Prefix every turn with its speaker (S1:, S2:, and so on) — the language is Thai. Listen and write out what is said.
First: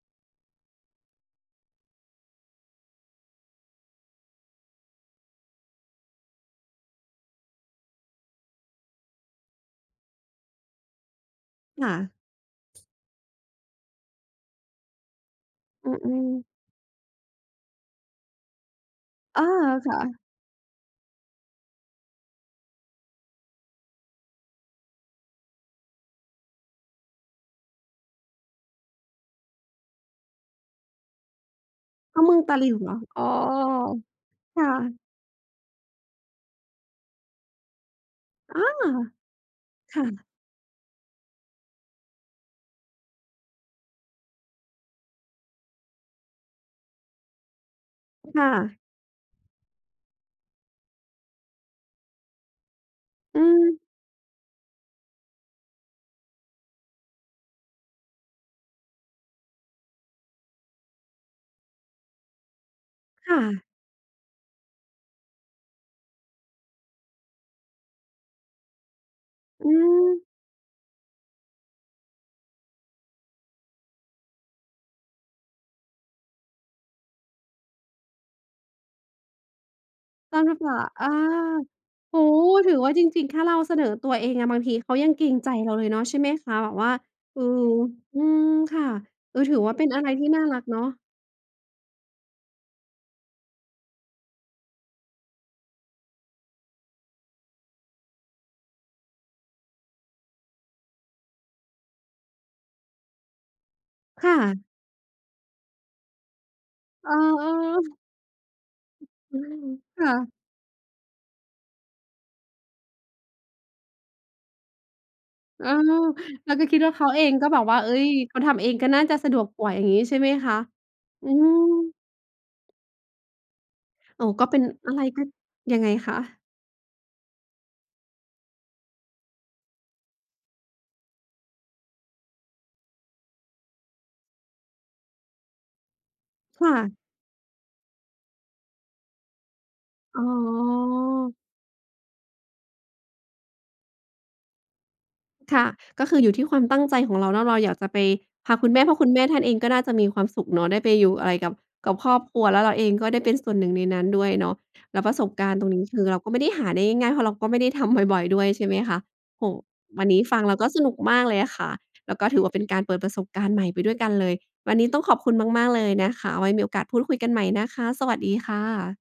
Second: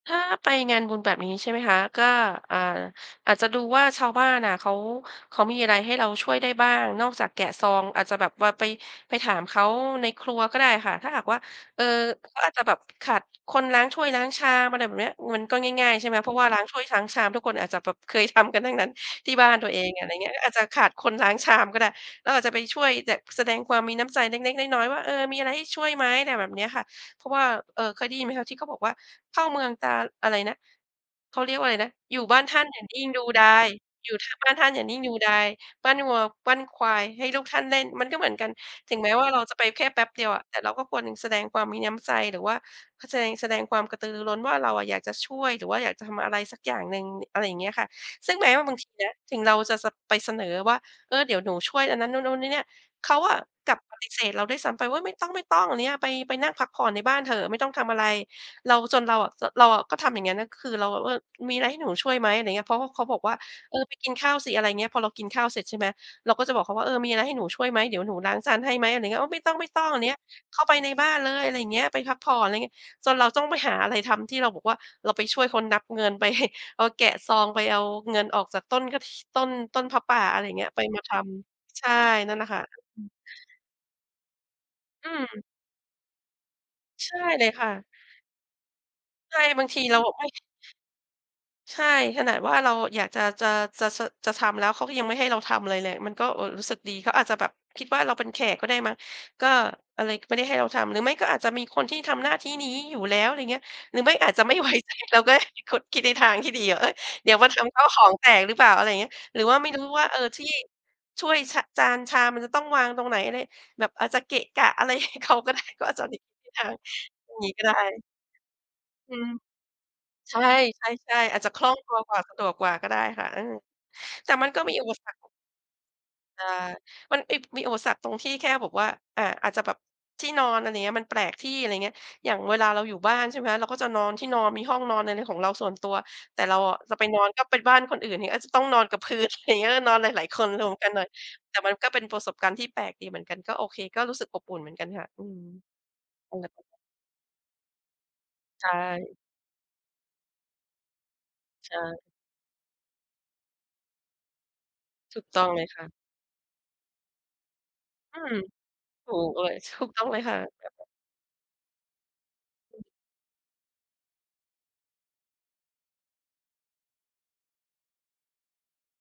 S1: ถ้าไปงานบุญแบบนี้ใช่ไหมคะ ก็ อา อาจจะดูว่าชาวบ้านอะ เขา เขามีอะไรให้เราช่วยได้บ้างนอกจากแกะซอง อาจจะแบบว่าไป ไปถามเขาในครัวก็ได้ค่ะ ถ้าหากว่า เอ
S2: ค
S1: อ
S2: ่ะ
S1: เขาอาจจะแบบขาดคนล้างถ้วยล้างชามอะไรแบบนี้ มันก็ง
S2: อ
S1: ่
S2: ื
S1: าย ๆ ใช่ไหม เ
S2: ม
S1: พราะว
S2: ๆ
S1: ่าล้างถ้วยช้างชามทุกคนอาจจะแบบเคยทำกันทั้งนั้นที่
S2: อา
S1: บ้านตัวเอง
S2: ค่
S1: อะไร
S2: ะ
S1: อย่างเงี้ย อาจจะขาดคนล้างชามก็ได้ เราอาจจะไปช่วยแบบแสดงความมีน้ำใจเล็ก ๆ น้อย ๆ ว่า เออ มีอะไรให้ช่วยไหม อะไรแบบนี้ค่ะ เพราะว่า เออ เคยได้ยินไหมคะที่เขาบอกว่า เข้าเมืองตาอะไรนะ เขาเรียกว่าอะไรนะ อ
S2: เข
S1: ยู
S2: ้
S1: ่
S2: าเม
S1: บ
S2: ื
S1: ้า
S2: อง
S1: น
S2: ต
S1: ท
S2: า
S1: ่า
S2: หล
S1: น
S2: ิ
S1: อ
S2: ว
S1: ย่า
S2: เหร
S1: น
S2: อ?
S1: ิ่งด
S2: อ๋
S1: ู
S2: อ
S1: ดาย อยู่ ถ้าบ้าน
S2: ค
S1: ท
S2: ่
S1: ่านอย่านิ่
S2: ะ
S1: งดูดาย ปั้นวัวปั้นควายให้ลูกท่านเล่น มันก็เหมือนกัน
S2: อา
S1: ถึงแม้ว่าเราจะไปแค่
S2: ค
S1: แป
S2: ่
S1: ๊บเดี
S2: ะ
S1: ยวอะ แต่เราก็ควรแสดงความมีน้ำใจ หรือว่าแสดง แสดงความกระตือร้นว่า เราอะอยากจะช่วย หรือว่าอยากจะทำอะไรสักอย่างหนึ่ง อะไรอย่างเงี้ยค่ะ ซึ่ง
S2: ค
S1: แ
S2: ่
S1: ม้ว่าบ
S2: ะ
S1: างทีนะ ถึงเราจะส ไปเสนอว่า เออ เดี๋ยวหนูช่วยอันนั้นนู่น ๆ เนี่ย ๆ เขาอ
S2: อ
S1: ะ
S2: ื
S1: ก
S2: ม
S1: ลับปฏิเสธเราด้วยซ้ำไปว่า "ไม่ต้อง ๆ อะไรเงี้ย ไป ไปนั่งพักผ่อนในบ้านเถอะ ไม่ต้องทำอะไร" เรา จนเราอะ เราอะก็ทำอย่างเงี้ย คือเราแบบว่า มีอะไรให้หนูช่วยไหม อะไรอย่างเงี้ย เพราะว่า เขาบอกว
S2: ค
S1: ่า
S2: ่ะ
S1: "เออ ไปกินข้าวสิ" อะไรอย่างเงี้ย พอเรากินข้าวเสร็จใช่ไหม เราก็จะบอกเขาว่า เออ มีอะไรให้หนูช่วยไหม เดี๋ยวหนูล้างจานให้ไหม อะไรอย่างเงี้ย "โอ้ ไม่ต้อง ไม่
S2: อื
S1: ต้อง อะไรอย่างเงี้ย
S2: อ
S1: เข้าไปในบ้านเลย อะไรอย่างเงี้ย ไปพักผ่อน อะไรอย่างเงี้ย" จนเราต้องไปหาอะไรทำที่เราบอกว่า เราไปช่วยคนนับเงิน ไป เราแกะซองไปเอาเงินออกจากต้นกระถิ ต้น ต้นผ้าป่า
S2: ต
S1: อะไ
S2: ้น
S1: รอ
S2: ผ
S1: ย่
S2: ้
S1: าง
S2: า
S1: เง
S2: ป
S1: ี้ย
S2: ่
S1: ไ
S2: า
S1: ปม
S2: อ
S1: า
S2: า
S1: ทำ ใช่
S2: โอ้
S1: นั่
S2: โฮ
S1: นแหละค่
S2: ถือว่าจ
S1: ะ
S2: ริง ๆ แค่เราเสนอตัวเองอะ บางทีเขา
S1: อ
S2: ย
S1: ื
S2: ังเกรง
S1: ม
S2: ใจเราเลยเนาะ ใช่ไหมคะ? แบบว่า
S1: ใช่
S2: เออ
S1: เลยค่ะ
S2: อืม ค่ะ เ
S1: ใ
S2: อ
S1: ช่
S2: อ ถือ
S1: บาง
S2: ว่า
S1: ที
S2: เป็น
S1: เร
S2: อ
S1: า
S2: ะไร
S1: ไ
S2: ท
S1: ม
S2: ี
S1: ่
S2: ่น่ารักเนาะ
S1: ใช่ ขนาดว่าเราอยากจะ จะ จะ ส จะทำแล้วเขาก็ยังไม่ให้เราทำอะไรเลย มันก็ เออ รู้สึกดี เขาอาจจะแบบคิดว่าเราเป็นแขกก็ได้มั้ง ก็เลยไม่ได้ให้เราทำ หรือไม่ก็อาจจะมีคนที่ทำหน้าที่นี้อยู่แล้ว อะไรอย่างเงี้ย หรือไม่
S2: ค
S1: อ
S2: ่
S1: าจจะ ไม่
S2: ะ
S1: ไว้ใจก็ได้ เราก็คิดในทางที่ดี เอ๊ย
S2: เออ
S1: เดี๋ยวมาทำข้าว
S2: ๆ
S1: ของแตกหรือเปล่า อะไรอย่างเงี้ย
S2: อ อื
S1: หรือว่
S2: ม
S1: าไม่รู้
S2: ค
S1: ว่า
S2: ่
S1: เออ
S2: ะ
S1: ที่ช่วย ช จานชามมันจะต้องวางตรงไหนอะไร แบบอาจจะเกะกะอะไร ให้เขาก็ได
S2: เ
S1: ้
S2: ออ
S1: ก็อาจจะ [unintelligible]
S2: เราก็คิดว่า เขาเองก็
S1: งี้
S2: บ
S1: ก
S2: อ
S1: ็
S2: ก
S1: ได้
S2: ว่า เอ๊ย เขาทำเองก็น่า
S1: อ
S2: จ
S1: ื
S2: ะ
S1: ม
S2: สะดวกกว่าอย่างงี้ใช่ไหม
S1: ใช
S2: คะ?
S1: ่
S2: อื
S1: ๆ ๆ อาจจะคล่องต
S2: ม
S1: ัวกว่า สะดวกกว่าก็ได้ค่ะ เออ
S2: โอ้
S1: แต่
S2: ก
S1: ม
S2: ็
S1: ัน
S2: เป
S1: ก
S2: ็
S1: ็
S2: น
S1: มีอุ
S2: อ
S1: ป
S2: ะไร
S1: สรร
S2: ก
S1: ค
S2: ็
S1: นะ
S2: ยังไงค
S1: เ
S2: ะ?
S1: อ่อ มัน เอ๊ย มีอุปสรรคตรงที่แค่แบบว่า อา อาจจะแบบที่นอน อะไรอย่างเงี้ย มันแปลกที่ อะไรอย่างเงี้ย อย่างเวลาเราอยู่บ้านใช่ไหมคะ เราก็จะนอนที่นอน มีห้องนอนอะไรของเราส่วนตัว แต่เรา
S2: ค่
S1: อะจ
S2: ะ
S1: ะไปนอนก็ไปบ้านคนอื่น อาจจะต้องนอนกับพื้น อะไรอย่างเงี้ย นอนหล
S2: อ๋
S1: าย ๆ คนรวมกันหน่อย
S2: อ
S1: แต่มันก็เป็นประสบการณ์ที่แปลกดีเหมือนกัน ก็โอเค ก็รู้สึกอบอุ่นเหมือนกันค่ะ อืม
S2: ค่ะ ก็คืออยู
S1: อ
S2: ่
S1: ะ
S2: ท
S1: ไ
S2: ี
S1: ร
S2: ่ค
S1: แ
S2: ว
S1: บ
S2: าม
S1: บน
S2: ต
S1: ั้น
S2: ั้งใจของเราเนาะ เราอยากจะไป พา
S1: ใช
S2: คุณแม่ เพราะคุณ
S1: ่
S2: แม่ท่านเองก็น่าจะมีความสุขเนาะ ได้ไปอยู่อะไรกับ
S1: ใช
S2: กับ
S1: ่
S2: ครอบครัวแล้วเราเองก็ได้เป็นส่วนหนึ่งในนั้นด้วยเนาะ แล้วปร
S1: ถ
S2: ะ
S1: ู
S2: ส
S1: ก
S2: บ
S1: ต้
S2: ก
S1: อง
S2: ารณ
S1: เล
S2: ์ต
S1: ย
S2: รง
S1: ค
S2: นี
S1: ่
S2: ้
S1: ะ
S2: คือเราก็ไม่ได้หาได้ง่าย ๆ เพราะเราก็ไม่ได้ทำ
S1: อ
S2: บ
S1: ื
S2: ่อย
S1: ม
S2: ๆ ด้วยใช่ไหมคะ?
S1: ถูกเล
S2: โอ้
S1: ย
S2: โฮ
S1: ถูกต
S2: ว
S1: ้
S2: ั
S1: อง
S2: นน
S1: เล
S2: ี้
S1: ยค
S2: ฟ
S1: ่
S2: ั
S1: ะ
S2: งเราแล้วก็สนุกมากเลยอะค่ะ แล้วก็ถือว่าเป็นกา
S1: อื
S2: ร
S1: อ
S2: เปิดประสบการณ์ใหม่ไปด้วยกันเลย วันนี้ต้องขอบคุณมาก ๆ เลยนะคะ เอาไว้มีโอกาสพูดคุยกันใหม่นะคะ สวัสดีค่ะ